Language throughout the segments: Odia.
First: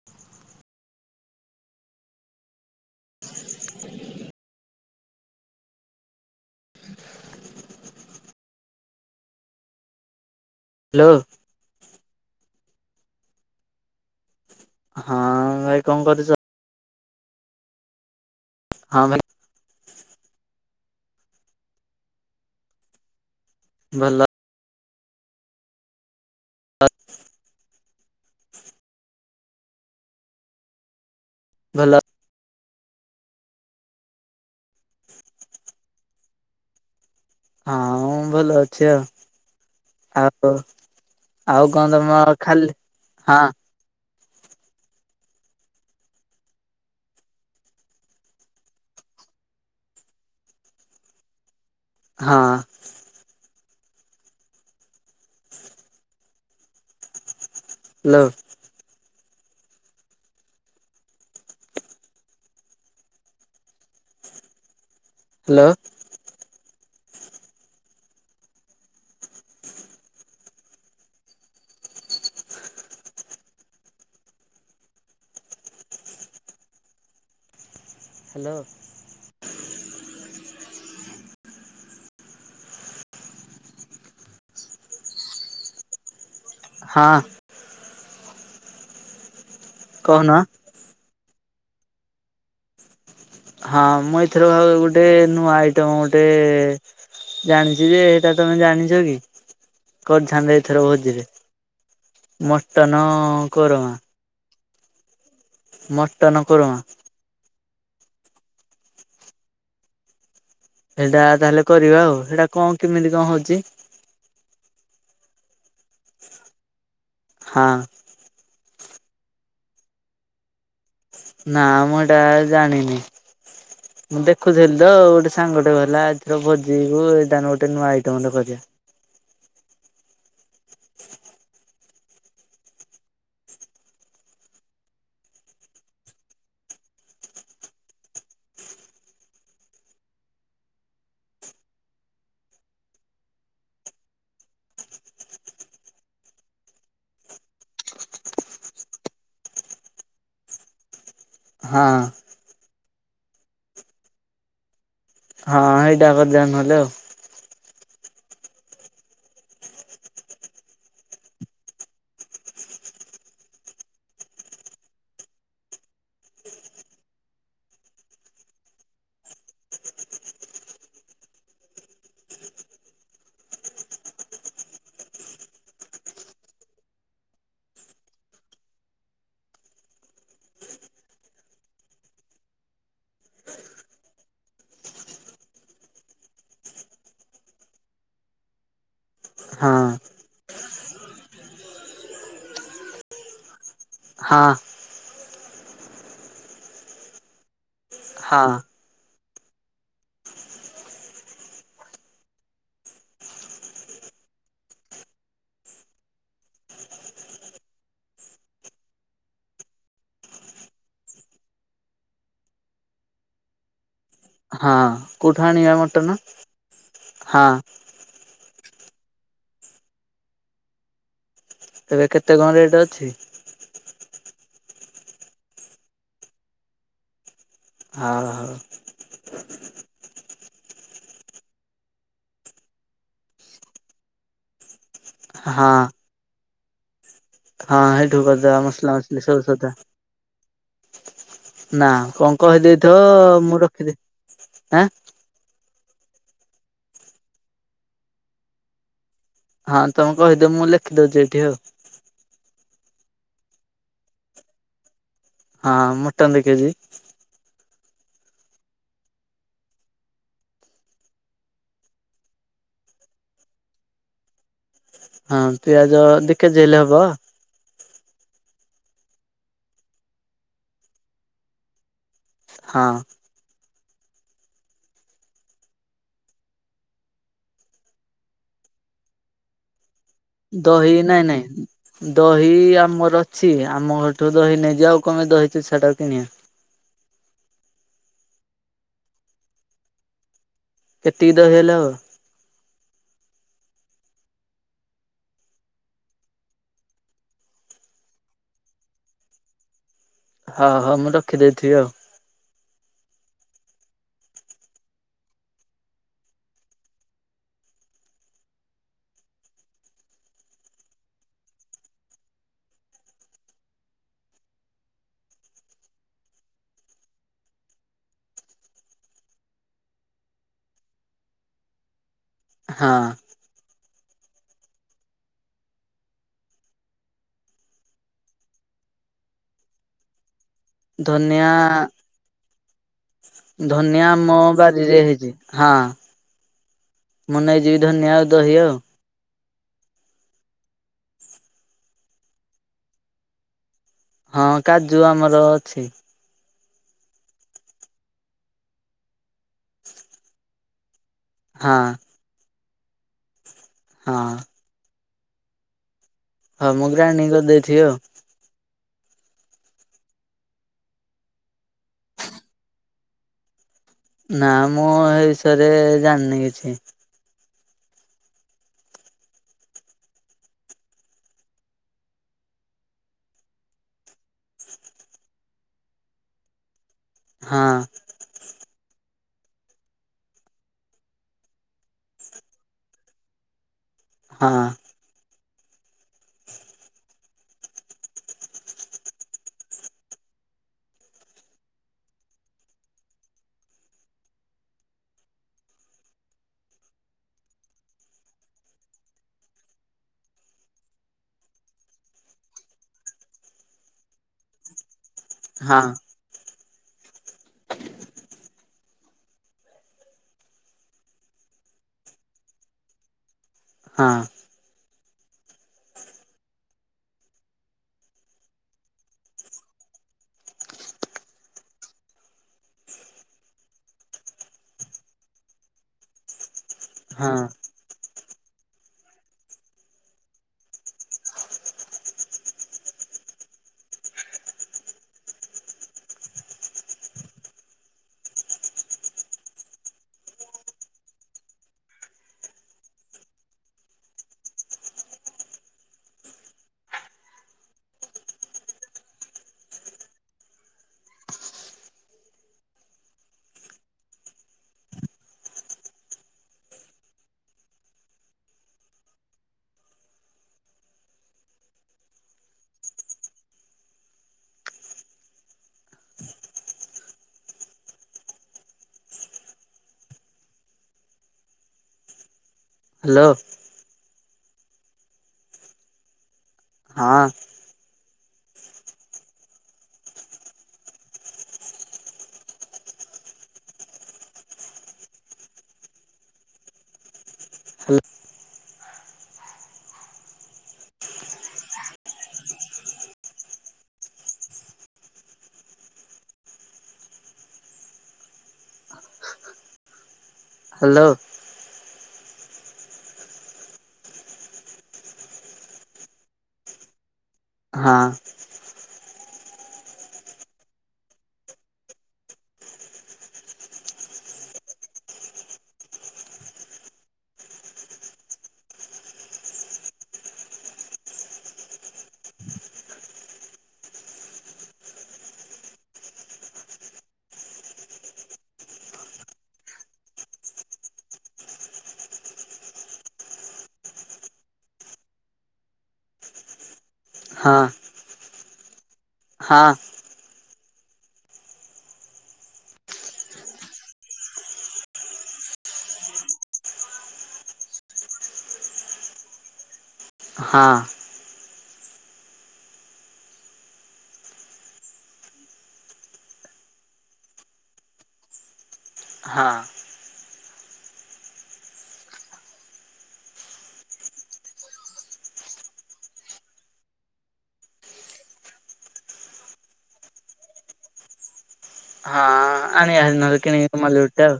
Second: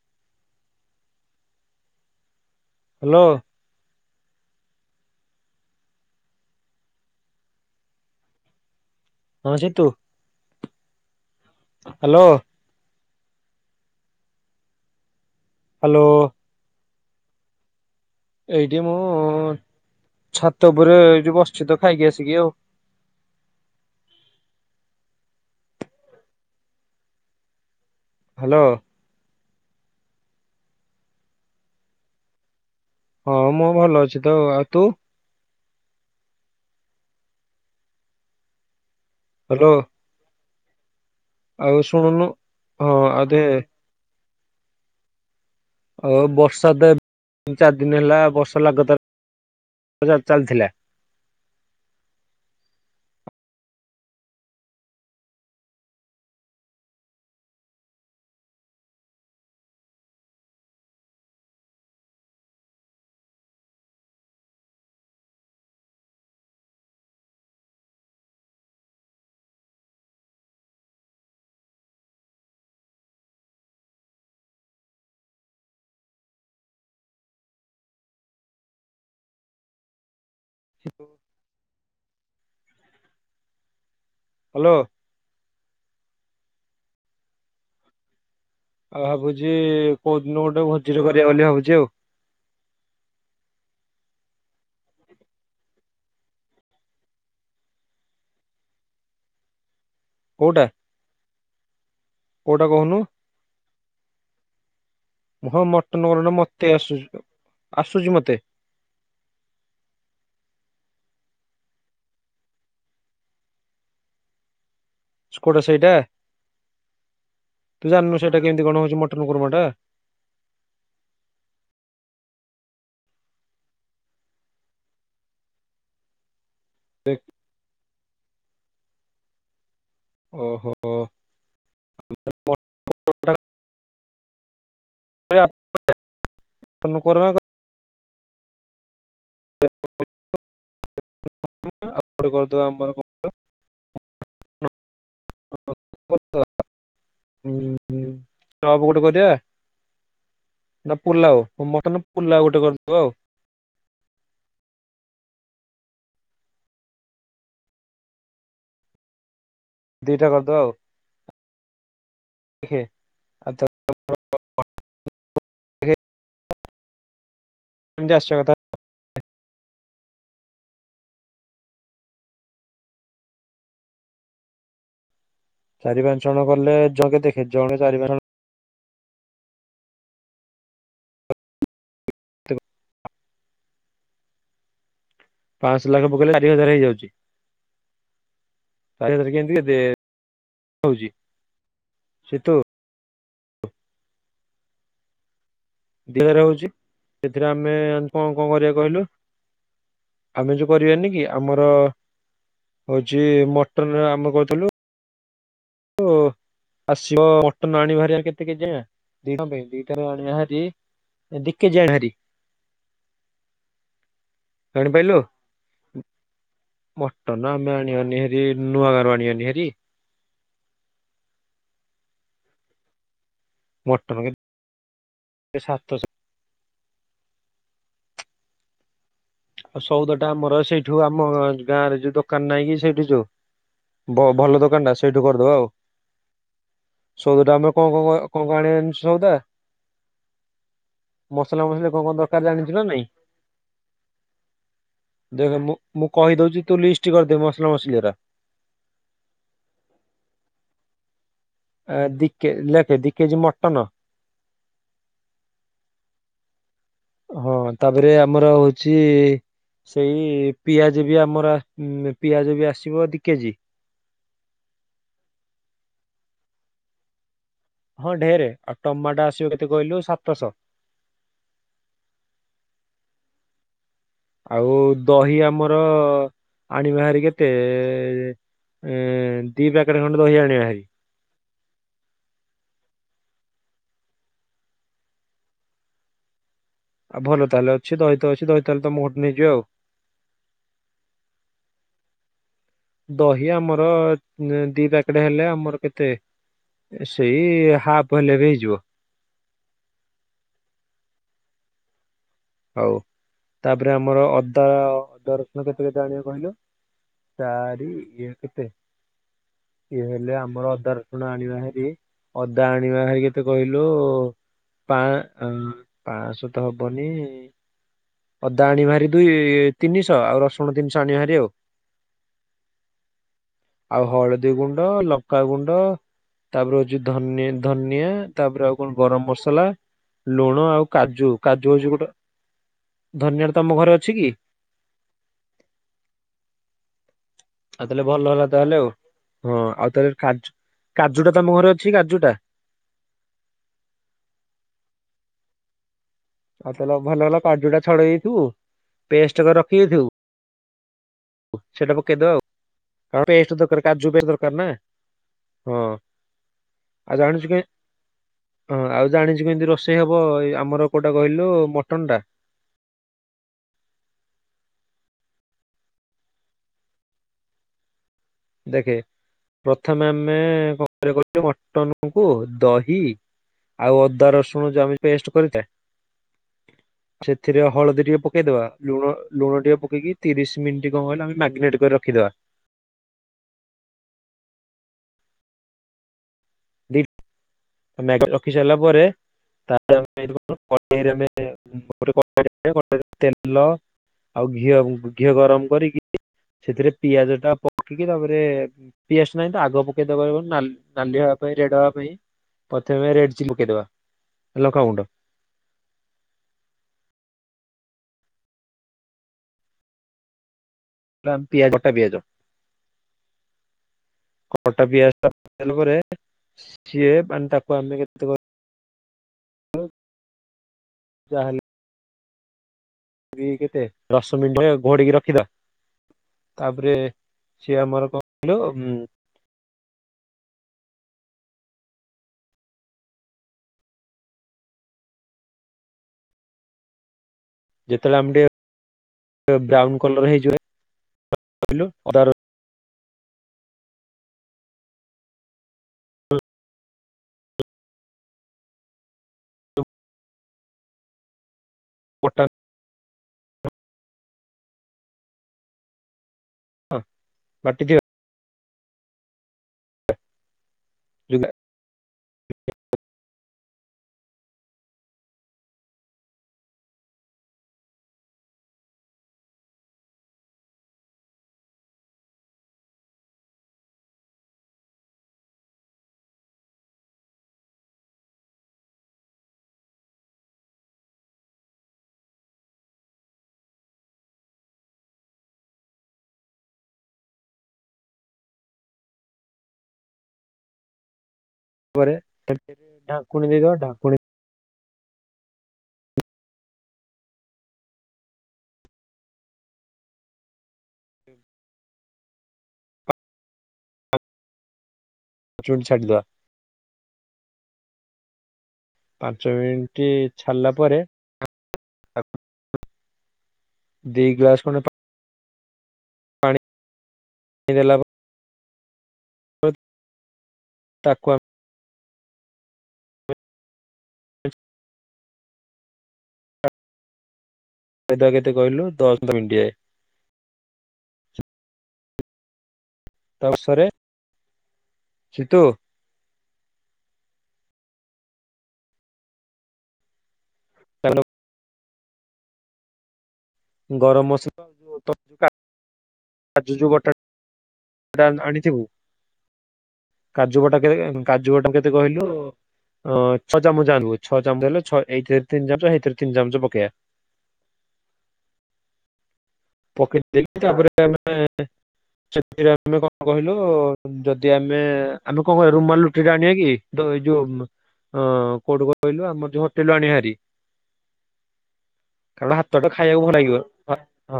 [unintelligible] ହାଲୋ। [inaudible] [inaudible] ହଁ ଜିତୁ। ହାଲୋ। ହାଲୋ ହଁ ଭାଇ କଁ ହ୍ୟାଲୋ କରୁଚ। ଏଇଠି ମୁଁ ହଁ ଭାଇ ଛାତ ଉପରେ ଏଇଠି ବସିଛି ତ ଖାଇକି ଆସିକି ଆଉ। ଭଲ ଅ ହାଲୋ। ଭଲ ହଁ ମୁଁ ଭଲ ଅଛି ତ ଆଉ ତୁ? ହଁଁ ମୁଁ ଭଲ ଅଛି ଆଉ। ହ୍ୟାଲୋ। ଆଉ ଆଉ କଣ ତମ ଖାଲି ହଁ ଆଉ ଦେ ହଁ। ଆଉ ବର୍ଷା ତ ଏ ତିନି ଚାରି ଦିନ ହେଲା ବର୍ଷା ଲାଗାତାର ଚାଲିଥିଲା ହଁ। [inaudible] ହ୍ୟାଲୋ। ହାଲୋ। ହାଲୋ। [unintelligible] ହ୍ୟାଲୋ। ହଁ। ଆଉ ଭାବୁଛି କୋଉ କହୁନ ଦିନ ଗୋଟେ ଭୋଜିଟେ କରିବା ବୋଲି ଭାବୁଛି ଆଉ। ହଁ ମୁଁ ଏଥରକ ଗୋଟେ ନୂଆ ଆଇଟମ ଗୋଟେ ଜାଣିଛି ଯେ ହେଟା ତମେ ଜାଣିଛ କି? କରିଥାନ୍ତେ କୋଉଟା ଏଥର ଭୋଜିଟେ କୋଉଟା କହୁନୁ ମଟନ କୋରମା। ହଁ ମଟନ କୋରମା ଟା ମତେ ଆସୁଛିତ ଆସୁଛି ମତେ। ସେଇଟା ତାହେଲେ କରିବା ଆଉ ସେଇଟା କ କେମିତି କଣ ହଉଛି? ସ୍କୋଟା ସେଇଟା? ହଁ। ତୁ ଜାଣିନୁ ସେଟା କେିମିତି କଣ ହଉଛି ମଟନ୍ କୃର୍ମା ଟା? ନା ମୁଁ ଏଟା ଜାଣିନି। ମୁଁ ଦେଖୁଥିଲି ତ ଗୋଟେ ସାଙ୍ଗ ଟେ ହେଲା ଏଥର ଭୋଜିକୁ ଏଇଟ ଗୋଟେ ନୂଆ ଆଇଟମ୍ ଟେ କରିବା। ଓହୋ ଓ। [unintelligible] [unintelligible] ଆଉ ଗୋଟେ କରିଦବା ଆମର କଣ। [unintelligible] ଚପ ଗୋଟେ କରିବା? ନା ପୁଲାଉ ହଁ। ମଟନ ପୁଲାଉ ଗୋଟେ କରିଦବା ଆଉ। ହଁ ହେଇଟା କରିଦବା ନହେଲେ ଆଉ। ଦିଇଟା କରିଦବା ଆଉ। ଖିଏ ଆଉ ତ ଏମିତି ଆସିବା କଥା। ଚାରି ପାଞ୍ଚ ଜଣ ଗଲେ ଜଣକେ ଦେଖେ ଜଣେ ଚାରି ପାଞ୍ଚ ଜଣ ଜଣ ପାଞ୍ଚ ଶହ ଲେଖା ପକେଇଲେ ଚାରି ହଜାର ହେଇଯାଉଛି। ଚାରି ହଜାରେ କେମିତିକି ଦେ ହଁ। ହଉଛି ସିତୁ ହଁ। ଦି ହଜାରେ ହଉଛି ସେଥିରେ ଆମେ କଣ ହଁ କଣ କରିବା କହିଲୁ? ଆମେ ଯୋଉ କରିବାନି କି ଆମର ହଉଛି ମଟନରେ ଆମେ କହୁଥିଲୁ। ଓ। ଆସିବ ମଟନ ଆଣିବା ହେରି କେତେ କେଜି ଆ ଦିଜଣଙ୍କ ପାଇଁ ଦିଥର ଆଣିବା ହେରି ଦି କେଜି ଆଣିବା ହେରି। ହଁ ଜାଣିପାରିଲୁ କୋଉଠୁ ଆଣିବା ମଟନ ହଁ। [unintelligible] ନୂଆଁ ଗାଁରୁ ଆଣି [unintelligible] ହେରି ଏବେ କେତେ କଣ ରେଟ୍ ଅଛି? ମଟନ କେ ଏ ସାତଶହ ହଉ ହଉ। ଆଉ ସଉଦଟା ଆମର ସେଇଠୁ ଆମ ଗାଁରେ ଯୋଉ ଦୋକାନ ନାହିଁ କି ସେଇଠୁ ଯୋଉ ବ-ଭଲ ଦୋକାନଟା ସେଇଠୁ କରିଦବା ଆଉ। ହଁ ସୋଉଦା ଆମର ହଁ କଁ କଁ କଁ ହେଇଠୁ କଁ କଁ କରିଦବା ମସଲା ଆଣିବାନି ମସଲି ସଉଦା ସବୁ ସଦା ମସଲା ନା ମସଲି କଣ ଦରକାର ଜାଣିଛୁ ନା କହିଦେଇଥିବ ନାଇଁ ମୁଁ ରଖିଦେ ହାଁ ଦେଖ ମୁଁ ମୁଁ କହିଦଉଚି ତୁ ଲିଷ୍ଟ କରିଦେ ମସଲା ମସଲି ରା। ହଁ ତମେ କହିଦିଅ ମୁଁ ଲେଖିଦଉଚି ଏଇଠି ଆଉ। ଏ ଦିକେ ଲେଖେ ଦି କେଜି ମଟନ। ହଁ ମଟନ ଦି କେଜି। ହଁ ତା ଧିଅରେ ଆମର ହଉଚି ସେଇ ପିଆଜ ବି ଆମର ପିଆଜ ବି ଆସିବ ଦି କେଜି। ହଁ ପିଆଜ ଦି କେଜି ହେଲେ ହବ। ହଁ ଢେର ଆଉ ଟମାଟୋ ଆସିବ କେତେ କହିଲୁ ସାତଶହ। ହଁ। ଆଉ ଦହି ଆମର ଆଣିବା ହେରି କେତେ? ଏଁ ଦି ପ୍ୟାକେଟେ ଖଣ୍ଡେ ଦହି ଆ ଦହି ନାଇଁ ନାଇଁ ଦହି ଆମର ଅଛି ଆମ ଘରଠୁ ଦହି ନେଇଯିବା ଆଉ କଁ ପାଇଁ ଦହି ତୁଛାଟାକୁ କିଣିବା। ଆଉ ଭଲ ତାହେଲେ ଅଛି ଦହିତ ଅଛି ଦହି ତାହେଲେ ତମ ଘରଠୁ ନେଇଯିବା ଆଉ। କେତିକି ଦହି ହେଲେ ହବ? ଦହି ଆମର ଦି ପ୍ୟାକେଟ ହେଲେ ଆମର କେତେ ସେଇ ହାପ୍ ହେଲେ ରେ ହେଇଯିବ। ହଁ ହଁ ମୁଁ ରଖିଦେଇଥିବି ଆଉ। ହଉ ତାପରେ ଆମର ଅଦା ଅଦା ରସୁଣ କେତେ କେତେ ଆଣିବା କହିଲୁ? ଚାରି ଇଏ କେତେ? ଇଏ ହେଲେ ଆମର ଅଦା ରସୁଣ ଆଣିବା ହେରି ଅଦା ଆଣିବା [unintelligible] କେତେ କହିଲୁ? ପାଁ ଉଁ ପାଁଶହ ତ ହବନି। ଅଦା ଆଣିବା ହେରି ଦୁଇ ତିନିଶହ ଆଉ ରସୁଣ ତିନିଶହ ଆଣିବା ହେରି ଆଉ। ହଁ। ଆଉ ହଳଦୀ ଗୁଣ୍ଡ, ଲଙ୍କାଗୁଣ୍ଡ। ତାପରେ ହଉଚି ଧନି ଧନିଆ ତାପରେ ଆଉ କଣ ଗରମ ମସଲା ଲୁଣ ଆଉ କାଜୁ ଧନିଆ କାଜୁ ହଉଛି ଗୋଟେ ଧନିଆଟା ତମ ଘରେ ଧନିଆ ଅଛି କି? ଆମ ବାରିରେ ହେଇଚି। ହଁ ମୁଁ ନେଇଯିବି ତାହେଲେ ଧନିଆ ଭଲ ଆଉ ହେଲା ଦହି ତାହେଲେ ଆଉ। ହଁ ଆଉ ତାହେରେ କାଜୁ କାଜୁ ଟା ତମ ଘରେ ଅଛି କାଜୁ ଟା। ହଁ କାଜୁ ଆମର ଅଛି। ଆଉ ତା ହେଲେ ଭଲ ହେଲା କାଜୁ ଟା ଛଡ଼େଇ ଦେଇଥିବୁ ପେଷ୍ଟ କରି ରଖିଦେଇଥିବୁ। ହଁ ସେଇଟା ପକେଇଦବା ଆଉ ଆଉ ପେଷ୍ଟ ଦରକାର କାଜୁ ହଁ ପାଇଁ ଦରକାର ନା ହଁ। ହଁ ମୁଁ ଆଉ ଗ୍ରାଇଣ୍ଡିଗି ଜାଣିଛୁ କେ କରିଦେଇଥିବି ଆଉ। ହଁ ଆଉ ଜାଣିଛୁ କେମିତି ରୋଷେଇ ହବ ଏ ଆମର କୋଉଟା କହିଲୁ ମଟନ୍ ଟା? ନାଁ ମୁଁ ଏ ବିଷୟରେ ଜାଣିନି କିଛି। ଦେଖେ ପ୍ରଥମେ ଆମେ କଣ କରିଆ କହିଲୁ ମଟନ୍ କୁ ଦହି ଆଉ ଅଦା ରସୁଣ ଯୋଉ ଆମ ପେଷ୍ଟ କରିଥାଏ [inaudible] ସେଥିରେ ହଁ ହଳଦୀ ଟିକେ ପକେଇଦବା। ଲୁଣ-ଲୁଣ ଟିକେ ପକେଇକି ତିରିଶ୍ ମିନିଟ୍ କଣ କହିଲ ଆମେ ମ୍ୟାଗ୍ନେଟ୍ କରି ରଖିଦବା। ହଁ। [unintelligible] [unintelligible] ରଖି ସାରିଲା ପରେ ତାପରେ ଆମେ [inaudible] ତେଲ ଆଉ ଘିଅ-ଘିଅ ଗରମ୍ କରିକି, ସେଥିରେ ପିଆଜ ଟା ପକେଇକି ତାପରେ ପିଆଜ ନାହିଁ ତ ଆଗ ପକେଇ [unintelligible] ନାଲି-ନାଲି ହବା ପାଇଁ ରେଡ୍ ହବା ପାଇଁ। ପ୍ରଥମେ ରେଡ୍ ଚିଲି ପକେଇଦବା ଲଙ୍କାଗୁଣ୍ଡ। ହଁ। ବା ପିଆଜ କଟା ପିଆଜ। ହଁ। କଟା ପିଆଜଟା ପକେଇ ସାଇଲା ପରେ, ସିଏ ମାନେ ତାକୁ ଆମେ କେତେ ଯାହେଲେ [unintelligible] କେତେ ଦଶ ମିନିଟ ଘୋଡିକି ରଖିଦବା ତାପରେ ହଁ ସିଏ ଆମର କଣ [unintelligible] ଉଁ ଯେତେଳେ ଆମେ ଟିକେ ବ୍ରାଉନ୍ କଲର୍ ହେଇଯିବ [unintelligible] ଅଦା ର ରସୁଣ ବଟା ବାଟି ଥିବା [unintelligible] ହାଲୋ। ହଁ। ପରେ ତା ଢାଙ୍କୁଣି ଦେଇଦବା, ଢାଙ୍କୁଣି ହାଲୋ। [inaudible] [unintelligible] ଛାଡ଼ିଦବା। ହଁ। ପାଞ୍ଚ ମିନିଟ୍ ଛାଡିଲା ପରେ ଦି ଗ୍ଲାସ୍ ଖଣ୍ଡେ ପା ପାଣି ଦେଲା ପରେ [inaudible] ତାକୁ ଆମେ ସେଟା କେତେ କହିଲୁ ଦଶ [unintelligible] [unintelligible] ସିତୁ। ହଁ ହଁ। [inaudible] ଗରମ୍ ମସଲା [inaudible] କାଜୁ ଯୋଉ ବଟା ସେଟା ଆଣିଥିବୁ, କାଜୁ ହଁ। ବଟା କେତେ କାଜୁ ବଟା କେତେ କହିଲୁ ଅଁ ଛଅ ଚାମଚ ଆଣିବୁ ଛଅ ଚାମଚ ହେଲେ ଏଇଥିରେ ତିନି ଚାମଚ ସେଇଥିରେ ତିନି ଚାମଚ ପକେଇଆ। [inaudible] ହଁ। ପକେଇ ଦେଇକି ତାପରେ ଆମେ ସେ ଆମେ କଁ କହିଲୁ ଯଦି ଆମେ ଆମେ କଁ କହିବା ରୁମାଲ ରୁଟି ଟା ଆଣିବା କି ଦ ଏଇ ଯୋଉ। ଅଁ କୋଉଠୁ କହିଲୁ ଆମର ଯୋଉ ହୋଟେଲୁ ଆଣିବା ହାରି। କାରଣ ହଁ ଭାତ ଟା ଆଣାବା ଖାଇବାକୁ ହାରି ଭଲ ନହେଲେ କିଣି କି ରୁମାଲ ରୁଟି ଟା ଆଉ।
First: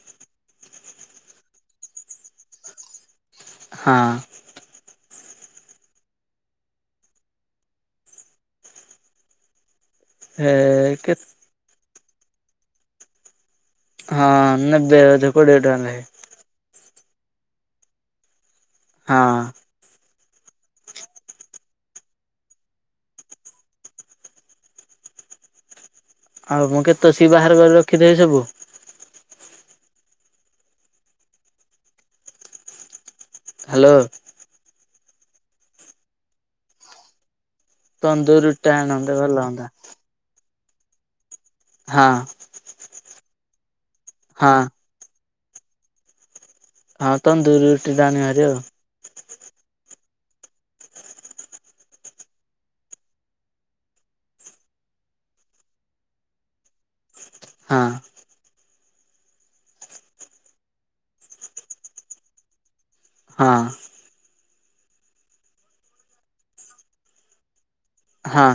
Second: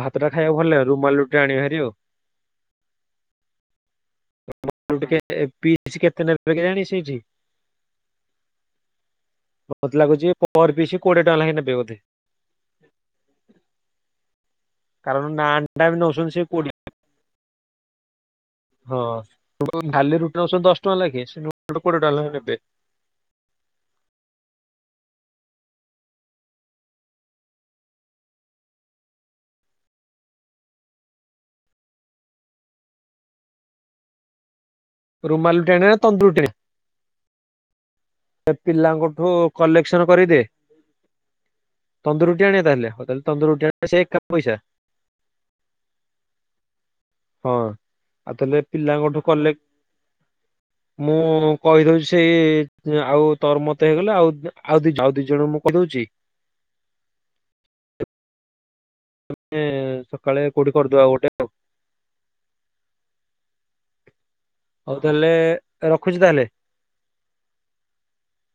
ଭାତଟା ଖାଇବାକୁ ଭଲ ଲାଗିବନି ରୁମାଲ ରୁଟି ଟା ଆଣିବି ହାରି ଆଉ। ହଁ। ରୁମାଲ ରୁଟି କେତେ ପିସ କେତେ ନେବେ କେଜାଣି ସେଇଠି। ମତେ ଲାଗୁଛି ଏ ପର ପିସ୍ କେ କୋଡିଏ ଟଙ୍କା ଲେଖେ ନେବେ ବୋଧେ। ହଁ ନେବେ ବୋଧେ କୋଡ଼ିଏ ଟଙ୍କା ଲେଖେ। ଚନ୍ତି ସେଇ କୋଡ଼ିଏ। ହଁ ଖାଲି ରୁଟି ନଉଛନ୍ତି ଦଶ ଟଙ୍କା ଲେଖେ ସେ କୋଡିଏ ଟଙ୍କା ଲେଖେ ନେବେ। ଆଉ ମୁଁ କେତେ ସିଏ ବାହାରେ ବାହାରୁ ରଖିଥିବେ ସବୁ। ହାଲୋ। ରୁମାଲୁ ରୁଟି ଆଣିବା ନା ତନ୍ଦୁରି ରୁଟି। ତନ୍ଦୁର ସେ ରୁଟିଟା ଆଣନ୍ତେ ପିଲାଙ୍କଠୁ ଭଲ ହୁଅନ୍ତା। କଲେକ୍ସନ। କରିଦେ ହଁ ତନ୍ଦୁର ରୁଟି ଆଣିବା ତାହେଲେ ହଉ ତାହେଲେ ତନ୍ଦୁର ରୁଟି ଆଣିବା ସେଇ ଏକା ପଇସା। ହଁ ହଁ ତନ୍ଦୁର ଆଉ ରୁଟିଟା ଆଣିବା ହାରି ଆଉ ତାହେଲେ ପିଲାଙ୍କଠୁ କଲେ ମୁଁ କହିଦଉଛି ସେଇ। ଯେ ଆଉ ତୋର ତ ହେଇଗଲେ ଆଉ ଦି ଆଉ ଦି ଜଣଙ୍କୁ ମୁଁ କହି ଦଉଛି। ହଁ ଆମେ ସକାଳେ କୋଉଠି କରିଦବା ଗୋଟେ। ହଁ। ହଉ ତାହେଲେ ରଖୁଛି ତାହେଲେ। ହଁ।